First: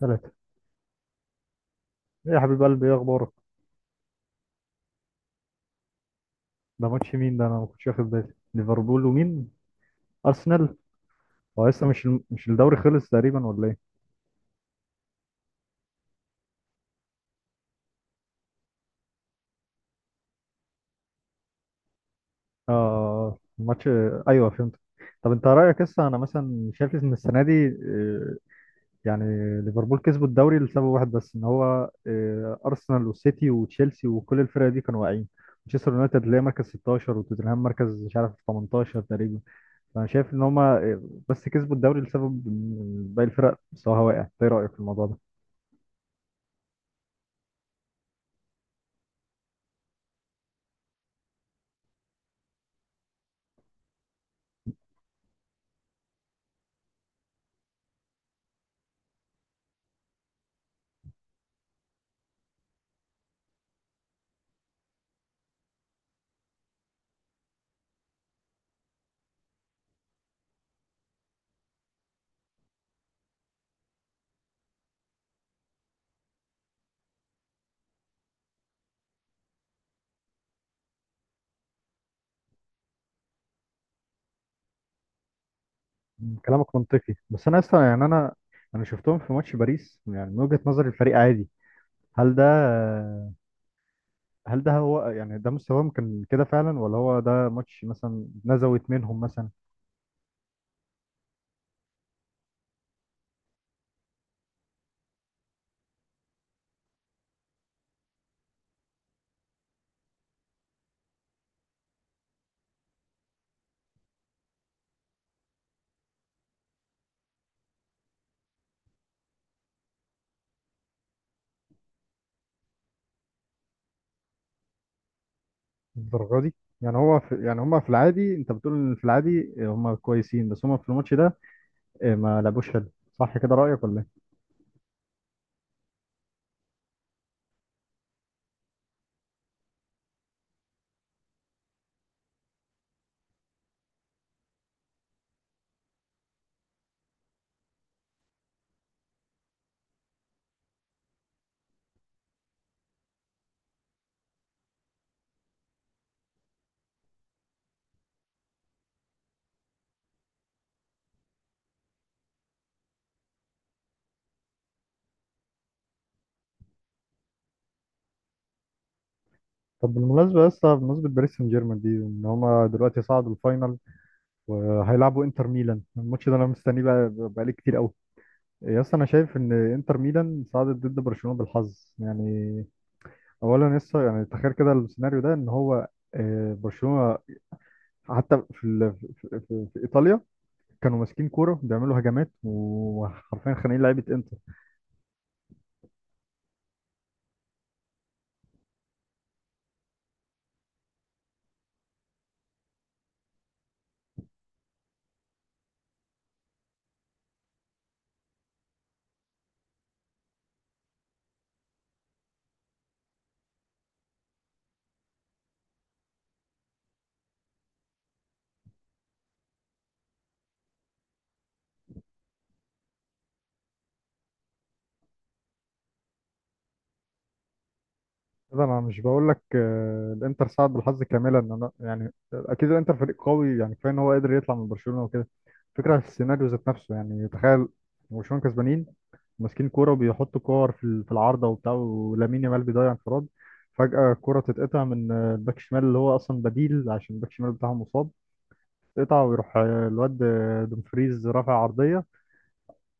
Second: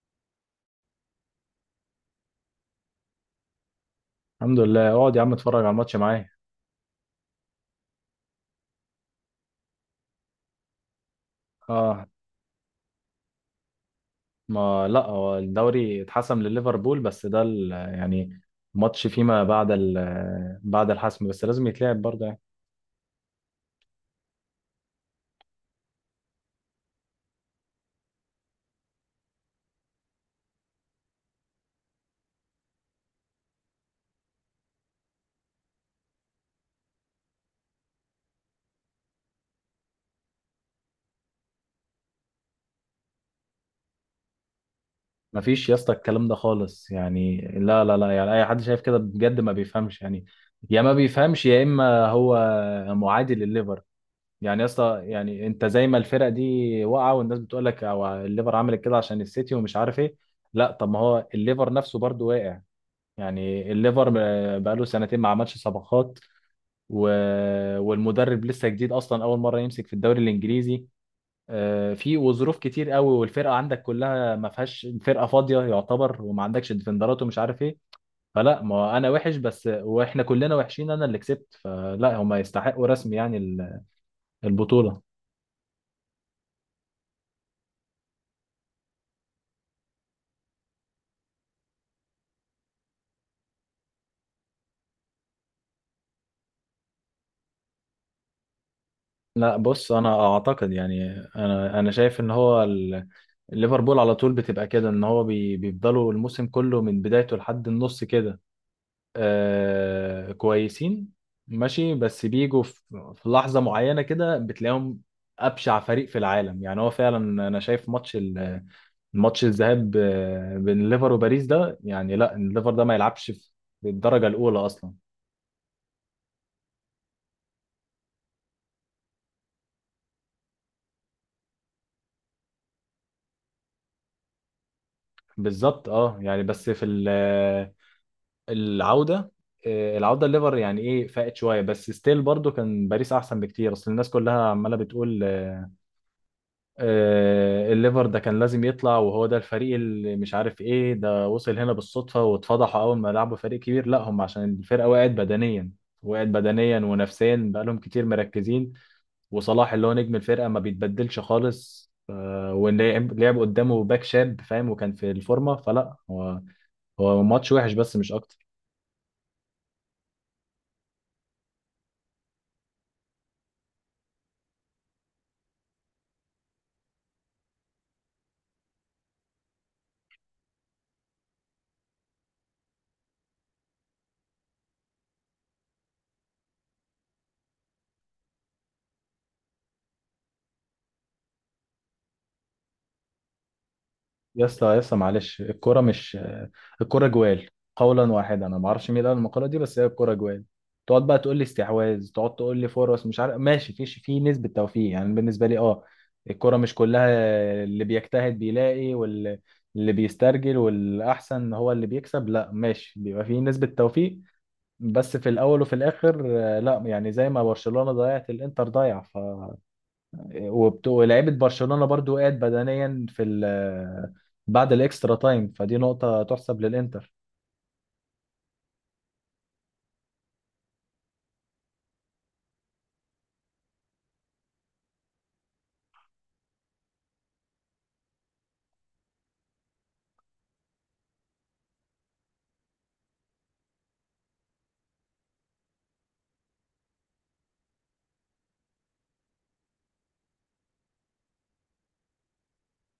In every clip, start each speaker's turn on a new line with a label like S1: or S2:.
S1: ثلاثة. ايه يا حبيب قلبي، ايه اخبارك؟
S2: الحمد لله. اقعد يا عم، اتفرج على الماتش معايا.
S1: ده ماتش مين ده، انا ما كنتش واخد بالي. ليفربول ومين؟ ارسنال. هو لسه
S2: اه.
S1: مش الدوري خلص تقريبا ولا ايه؟
S2: ما لا هو الدوري اتحسم لليفربول، بس ده يعني ماتش فيما بعد بعد الحسم، بس لازم يتلعب برضه يعني.
S1: اه، ماتش. ايوه فهمت. طب انت رايك، لسه انا مثلا شايف ان السنه دي، يعني ليفربول كسبوا الدوري لسبب واحد بس، ان هو ارسنال والسيتي وتشيلسي وكل الفرق دي كانوا واقعين. مانشستر يونايتد اللي هي مركز 16، وتوتنهام مركز مش عارف 18 تقريبا. فانا شايف ان هما، بس كسبوا الدوري لسبب إن باقي الفرق مستواها واقع. إنت ايه رايك في الموضوع ده؟
S2: ما فيش يا اسطى الكلام ده خالص يعني. لا لا لا، يعني اي حد شايف كده بجد ما بيفهمش، يعني يا ما بيفهمش يا اما هو معادي لليفر. يعني يا اسطى، يعني انت زي ما الفرق دي واقعه، والناس بتقول لك او الليفر عملت كده عشان السيتي ومش عارف ايه. لا، طب ما هو الليفر نفسه برضه واقع. يعني الليفر بقاله سنتين ما عملش صفقات، و... والمدرب لسه جديد اصلا، اول مره يمسك في الدوري الانجليزي. في وظروف كتير قوي، والفرقه عندك كلها ما فيهاش، الفرقه فاضيه يعتبر، وما عندكش ديفندرات ومش عارف ايه. فلا ما انا وحش بس، واحنا كلنا وحشين، انا اللي كسبت. فلا هما يستحقوا رسمي يعني البطوله.
S1: كلامك منطقي. بس انا اصلا يعني انا شفتهم في ماتش باريس، يعني من وجهة نظر الفريق عادي. هل ده هل ده هو، يعني ده مستواهم كان كده فعلا، ولا هو ده ماتش مثلا نزوت منهم مثلا؟
S2: لا بص، انا اعتقد يعني انا شايف ان هو ليفربول على طول بتبقى كده، ان هو بيفضلوا الموسم كله من بدايته لحد النص كده. آه كويسين، ماشي، بس بيجوا في لحظة معينة كده بتلاقيهم أبشع فريق في العالم، يعني هو فعلا. أنا شايف ماتش الذهاب بين ليفر وباريس، ده يعني لا، الليفر ده ما يلعبش في الدرجة الأولى أصلا.
S1: الدرجة دي، يعني هو في، يعني هم في العادي، انت بتقول إن في العادي هم كويسين، بس هم في الماتش ده إيه، ما لعبوش حلو. صح كده رأيك ولا ايه؟
S2: بالظبط اه، يعني بس في العودة. العودة الليفر يعني ايه فاقت شوية، بس ستيل برضو كان باريس أحسن بكتير. أصل الناس كلها عمالة بتقول الليفر ده كان لازم يطلع، وهو ده الفريق اللي مش عارف ايه. ده وصل هنا بالصدفة واتفضحوا اول ما لعبوا فريق كبير، لا هم عشان الفرقة وقعت بدنيا، وقعت بدنيا ونفسيا، بقالهم كتير مركزين. وصلاح اللي هو نجم الفرقة ما بيتبدلش خالص، ولعب لعب قدامه باك شاب فاهم وكان في الفورمة. فلا هو ماتش وحش بس مش اكتر.
S1: طب بالمناسبة يا اسطى، بمناسبة باريس سان جيرمان دي، ان هم دلوقتي صعدوا الفاينل وهيلعبوا انتر ميلان. الماتش ده انا مستنيه بقى بقالي كتير قوي. يا اسطى، انا شايف ان انتر ميلان صعدت ضد برشلونه بالحظ يعني. اولا لسه يعني، تخيل كده السيناريو ده ان هو، برشلونه حتى في ال... في... في... في ايطاليا كانوا ماسكين كوره بيعملوا هجمات، وحرفيا خانقين لعيبه انتر.
S2: يا اسطى يا اسطى، معلش، الكرة مش الكرة جوال. قولا واحدا، انا ما اعرفش مين قال المقالة دي، بس هي الكرة جوال. تقعد بقى تقول لي استحواذ، تقعد تقول لي فرص، مش عارف، ماشي، في نسبة توفيق، يعني بالنسبة لي اه. الكرة مش كلها. اللي بيجتهد بيلاقي، واللي بيسترجل والأحسن هو اللي بيكسب. لا ماشي، بيبقى في نسبة توفيق، بس في الأول وفي الآخر لا يعني زي ما برشلونة ضيعت، الإنتر ضيع، ولعيبه برشلونه برضو وقعت بدنيا في ال بعد الاكسترا تايم، فدي نقطه تحسب للانتر.
S1: ده انا مش بقول لك الانتر صعد بالحظ كاملا. ان انا يعني اكيد الانتر فريق قوي يعني، كفايه ان هو قدر يطلع من برشلونه وكده. فكره في السيناريو ذات نفسه يعني، تخيل برشلونه كسبانين ماسكين كوره وبيحطوا كور في العارضه وبتاع، ولامين يامال بيضيع انفراد. فجاه الكوره تتقطع من، الباك الشمال اللي هو اصلا بديل عشان الباك الشمال بتاعهم مصاب. تتقطع ويروح، الواد، دومفريز رافع عرضيه.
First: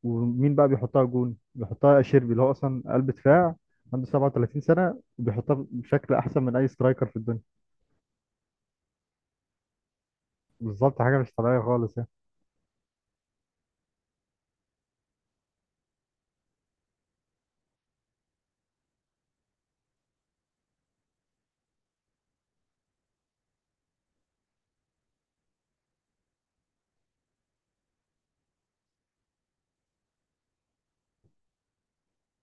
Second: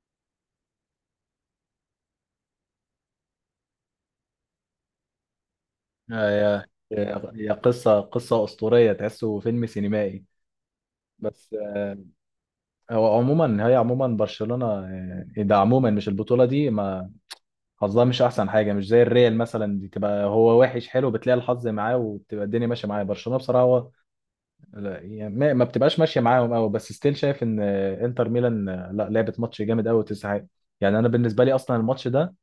S1: ومين بقى بيحطها؟ جون. بيحطها شيربي اللي هو اصلا قلب دفاع عنده 37 سنة، وبيحطها بشكل احسن من
S2: آه.
S1: اي سترايكر في
S2: يا
S1: الدنيا.
S2: هي قصه قصه اسطوريه، تحسه فيلم سينمائي.
S1: بالظبط، حاجة مش
S2: بس
S1: طبيعية خالص يعني.
S2: هو عموما، هي عموما برشلونه ده عموما مش البطوله دي ما حظها مش احسن حاجه، مش زي الريال مثلا دي تبقى هو وحش حلو بتلاقي الحظ معاه وبتبقى الدنيا ماشيه معاه. برشلونه بصراحه هو لا يعني، ما بتبقاش ماشيه معاهم قوي، بس ستيل شايف ان انتر ميلان لا لعبت ماتش جامد قوي وتسعة. يعني انا بالنسبه لي اصلا الماتش ده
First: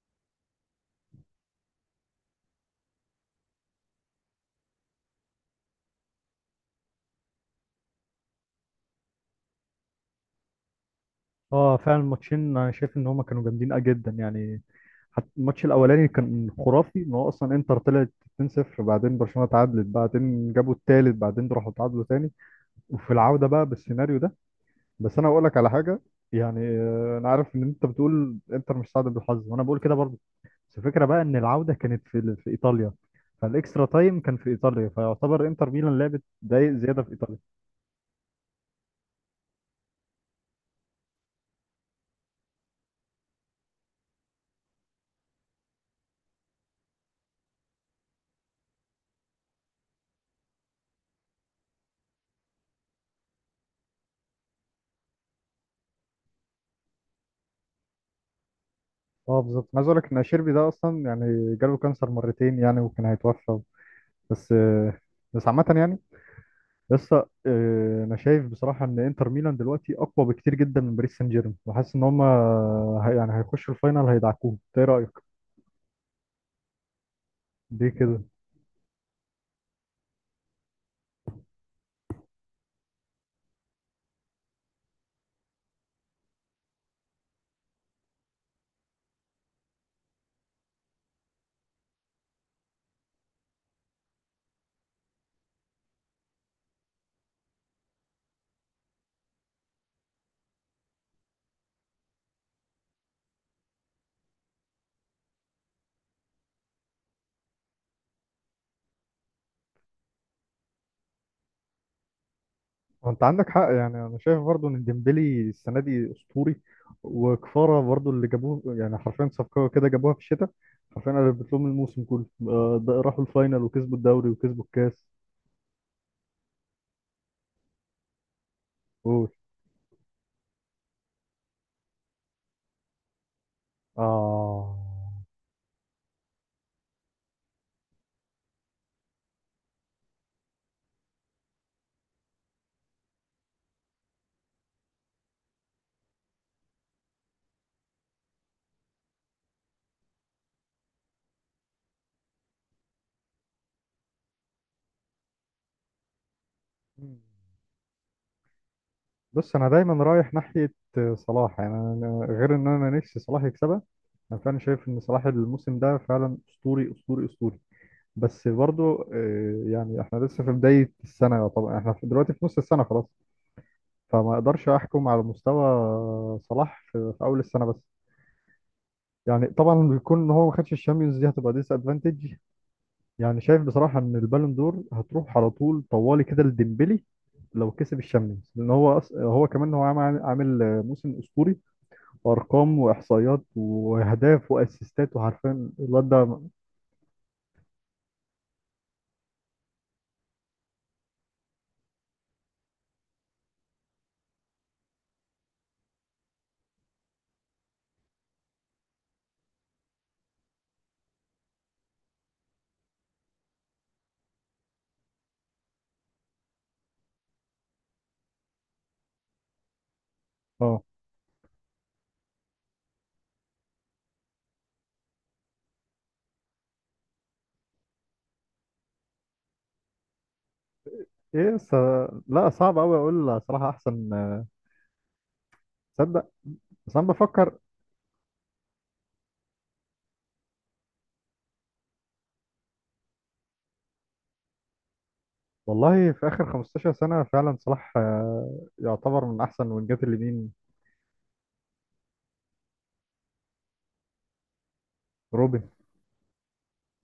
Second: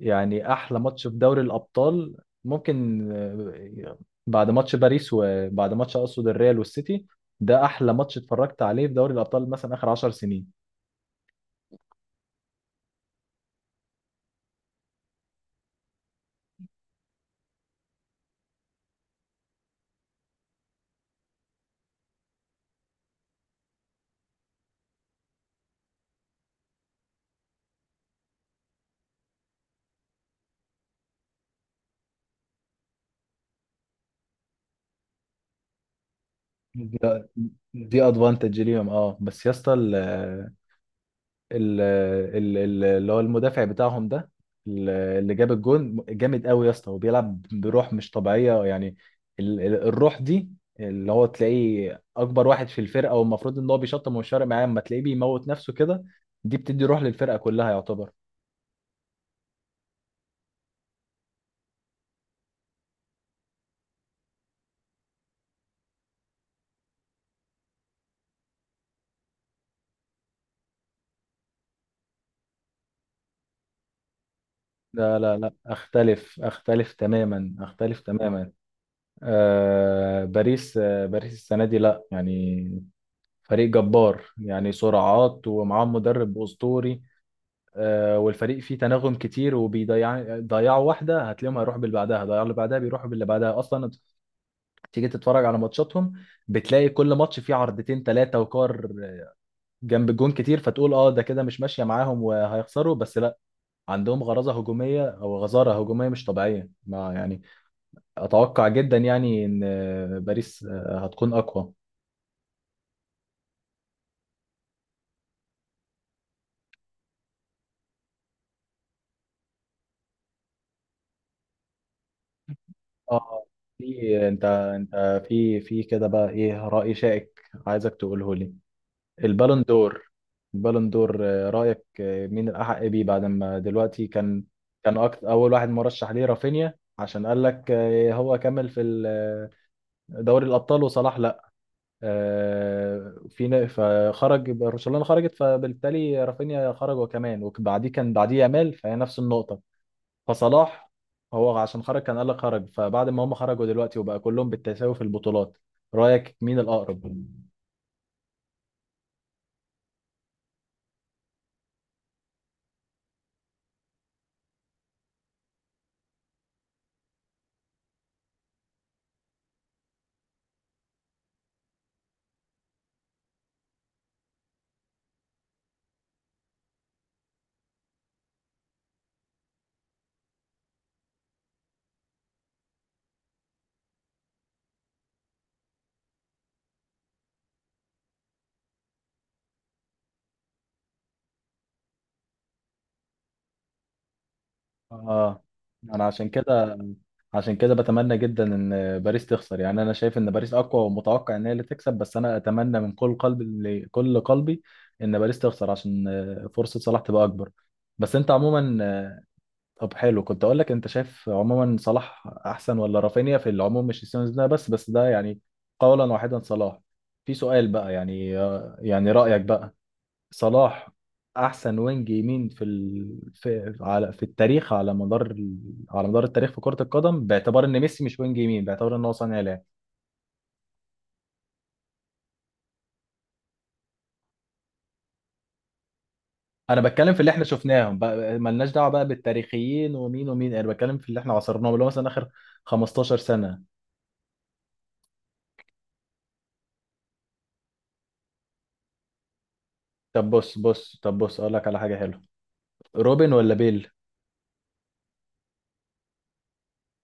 S2: يعني احلى ماتش في دوري الابطال، ممكن بعد ماتش باريس، وبعد ماتش اقصد الريال والسيتي. ده احلى ماتش اتفرجت عليه في دوري الابطال، مثلا اخر 10 سنين.
S1: اه، فعلا الماتشين انا شايف ان هما كانوا جامدين جدا يعني. حتى الماتش الاولاني كان خرافي، ان هو اصلا انتر طلعت 2-0، بعدين برشلونة تعادلت، بعدين جابوا التالت، بعدين راحوا تعادلوا تاني. وفي العودة بقى بالسيناريو ده. بس انا اقول لك على حاجة، يعني انا عارف ان انت بتقول انتر مش سعد بالحظ، وانا بقول كده برضه. بس الفكرة بقى إن العودة كانت في إيطاليا، فالإكسترا تايم كان في إيطاليا، فيعتبر إنتر ميلان لعبت دقايق زيادة في
S2: ده-
S1: إيطاليا.
S2: دي ادفانتج ليهم اه. بس يا اسطى، ال- اللي هو المدافع بتاعهم ده، اللي جاب الجون جامد قوي يا اسطى، وبيلعب بروح مش طبيعية، يعني الروح دي اللي هو تلاقيه اكبر واحد في الفرقة والمفروض ان هو بيشطم ومش فارق معاه، اما تلاقيه بيموت نفسه كده. دي بتدي روح للفرقة كلها يعتبر.
S1: اه بالظبط. أنا عايز اقول لك ان شيربي ده اصلا يعني جاله كانسر مرتين يعني، وكان هيتوفى. بس بس عامة يعني، لسه، أنا شايف بصراحة إن إنتر ميلان دلوقتي أقوى بكتير جدا من باريس سان جيرمان، وحاسس إن هما يعني هيخشوا الفاينال هيدعكوهم. إنت إيه رأيك؟
S2: لا لا لا، اختلف تماما،
S1: دي
S2: اختلف
S1: كده.
S2: تماما. باريس السنة دي، لا يعني فريق جبار يعني، سرعات ومعاهم مدرب أسطوري. والفريق فيه تناغم كتير، ضيعوا واحده هتلاقيهم هيروحوا باللي بعدها، ضيعوا اللي بعدها بيروحوا باللي بعدها اصلا. تيجي تتفرج على ماتشاتهم، بتلاقي كل ماتش فيه عرضتين ثلاثه، وكار جنب الجون كتير، فتقول اه ده كده مش ماشيه معاهم وهيخسروا، بس لا. عندهم غرازه هجوميه او غزاره هجوميه مش طبيعيه، ما يعني اتوقع جدا يعني ان باريس هتكون اقوى.
S1: وانت عندك حق يعني. انا شايف برضو ان ديمبلي السنه دي اسطوري، وكفاره برضو اللي جابوه، يعني حرفيا صفقه كده جابوها في الشتاء، حرفيا قلبت لهم الموسم كله. ده راحوا
S2: اه،
S1: الفاينل وكسبوا
S2: في،
S1: الدوري
S2: انت
S1: وكسبوا الكاس.
S2: انت في كده بقى ايه رأي شائك عايزك تقوله لي.
S1: قول.
S2: البالون دور البالون دور رأيك مين الأحق بيه بعد ما دلوقتي
S1: اه
S2: أول واحد مرشح ليه رافينيا، عشان قال لك هو كمل في دوري الأبطال، وصلاح لا. فخرج برشلونة، خرجت، فبالتالي رافينيا خرج وكمان، وبعديه بعديه يامال، فهي نفس النقطة. فصلاح هو عشان خرج كان قال لك خرج، فبعد ما هم خرجوا دلوقتي، وبقى كلهم بالتساوي في البطولات، رأيك مين الأقرب؟
S1: بص، انا دايما رايح ناحيه صلاح. يعني أنا غير ان انا نفسي صلاح يكسبها، انا فعلا شايف ان صلاح الموسم ده فعلا اسطوري اسطوري اسطوري. بس برضو، يعني احنا لسه في بدايه السنه، طبعا احنا دلوقتي في نص السنه خلاص. فما اقدرش احكم على مستوى صلاح في اول السنه بس. يعني طبعا بيكون ان هو ما خدش الشامبيونز، دي هتبقى ديس ادفانتج. يعني شايف بصراحه ان البالون دور هتروح على طول طوالي كده لديمبلي لو كسب الشامبيونز، لان هو كمان هو عامل موسم اسطوري، وارقام واحصائيات واهداف واسيستات
S2: اه،
S1: وعارفين
S2: انا
S1: الواد
S2: عشان
S1: ده.
S2: كده عشان كده بتمنى جدا ان باريس تخسر، يعني انا شايف ان باريس اقوى ومتوقع ان هي اللي تكسب، بس انا اتمنى من كل قلبي كل قلبي ان باريس تخسر عشان فرصة صلاح تبقى اكبر. بس انت عموما طب حلو، كنت اقول لك، انت شايف عموما صلاح احسن ولا رافينيا في العموم، مش السيزون ده بس ده يعني قولا واحدا صلاح. في سؤال بقى يعني، يعني رأيك بقى
S1: اه.
S2: صلاح احسن وينج يمين في التاريخ، على مدار التاريخ في كرة القدم، باعتبار ان ميسي مش وينج يمين، باعتبار ان هو صانع لعب.
S1: ايه، لا، صعب قوي اقول صراحه احسن. تصدق؟
S2: انا
S1: بس انا
S2: بتكلم في اللي احنا
S1: بفكر.
S2: شفناهم بقى، ملناش دعوة بقى بالتاريخيين ومين ومين، انا بتكلم في اللي احنا عاصرناهم، اللي هو مثلا اخر 15 سنة.
S1: والله في آخر 15 سنة فعلا صلاح، يعتبر من أحسن وينجات
S2: طب
S1: اليمين.
S2: بص اقول لك على حاجة حلوة، روبن ولا بيل؟
S1: روبن.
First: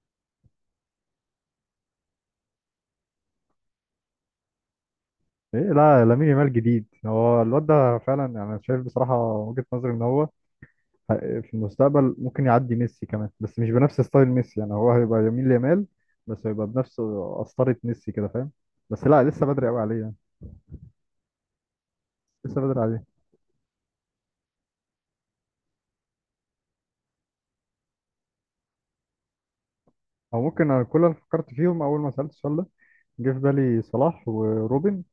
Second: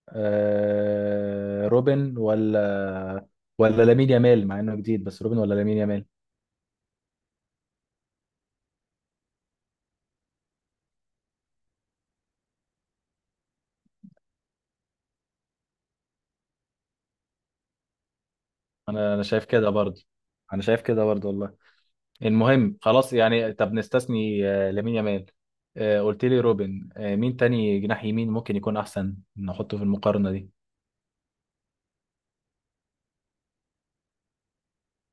S2: روبن ولا لامين يامال، مع انه جديد، بس روبن ولا
S1: إيه،
S2: لامين
S1: لا
S2: يامال؟
S1: لامين يامال جديد، هو الواد ده فعلا يعني. أنا شايف بصراحة وجهة نظري إن هو في المستقبل ممكن يعدي ميسي كمان، بس مش بنفس ستايل ميسي. يعني هو هيبقى يمين ليامال، بس هيبقى بنفس قسطرة ميسي كده فاهم. بس
S2: انا
S1: لا
S2: انا شايف
S1: لسه بدري
S2: كده
S1: قوي عليه
S2: برضه،
S1: يعني.
S2: انا شايف كده برضه والله.
S1: لسه
S2: المهم
S1: بدري عليه.
S2: خلاص يعني، طب نستثني لامين يامال. قلت لي روبن، مين تاني جناح يمين ممكن يكون احسن نحطه في المقارنة
S1: أو
S2: دي؟
S1: ممكن، أنا كل اللي فكرت فيهم أول ما سألت السؤال ده جه في بالي صلاح وروبن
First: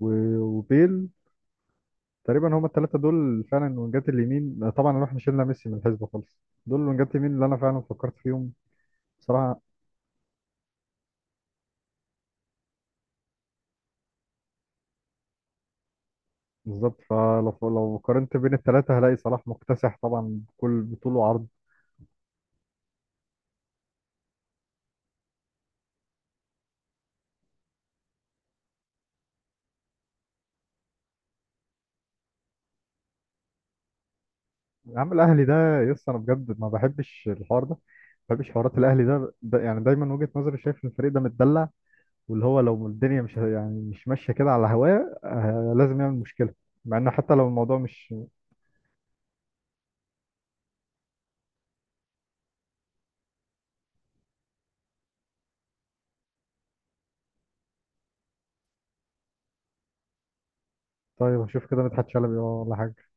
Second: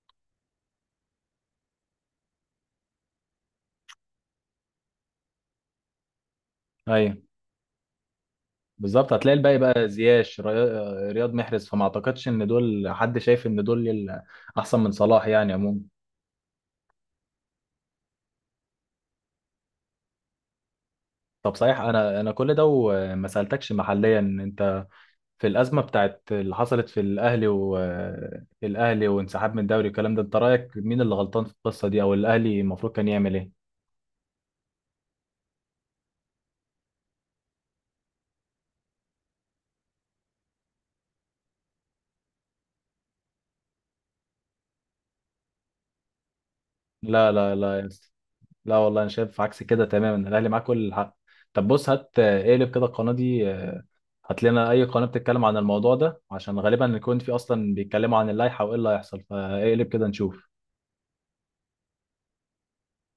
S1: وبيل. تقريبا هما الثلاثه دول فعلا وينجات اليمين، طبعا احنا شلنا ميسي من الحسبه خالص. دول وينجات
S2: ايوه،
S1: اليمين اللي انا فعلا فكرت فيهم.
S2: بالظبط، هتلاقي الباقي
S1: بصراحه
S2: بقى زياش رياض محرز، فما اعتقدش ان دول حد شايف ان دول احسن من صلاح يعني عموما.
S1: بالظبط، فلو قارنت بين الثلاثه هلاقي صلاح مكتسح طبعا بكل بطول وعرض.
S2: طب صحيح، انا كل ده وما سألتكش محليا انت في الأزمة بتاعت اللي حصلت في الأهلي والأهلي وانسحاب من الدوري والكلام ده، انت رأيك مين اللي غلطان في القصة دي، او الأهلي المفروض كان يعمل ايه؟
S1: يا عم الاهلي ده يس، انا بجد ما بحبش الحوار ده. ما بحبش حوارات الاهلي، ده يعني دايما وجهه نظري شايف ان الفريق ده متدلع. واللي هو لو الدنيا مش يعني مش ماشيه كده على هواه، لازم يعمل مشكله. مع انه
S2: لا
S1: حتى لو
S2: لا
S1: الموضوع
S2: لا،
S1: مش.
S2: لا والله، انا شايف عكس كده تماما، الاهلي معاه كل الحق. طب بص، هات آه، اقلب كده القناه دي، هات لنا اي قناه بتتكلم عن الموضوع ده، عشان غالبا يكون في اصلا بيتكلموا عن اللائحه وايه اللي هيحصل، فاقلب كده نشوف.
S1: طيب هشوف كده مدحت شلبي ولا حاجه.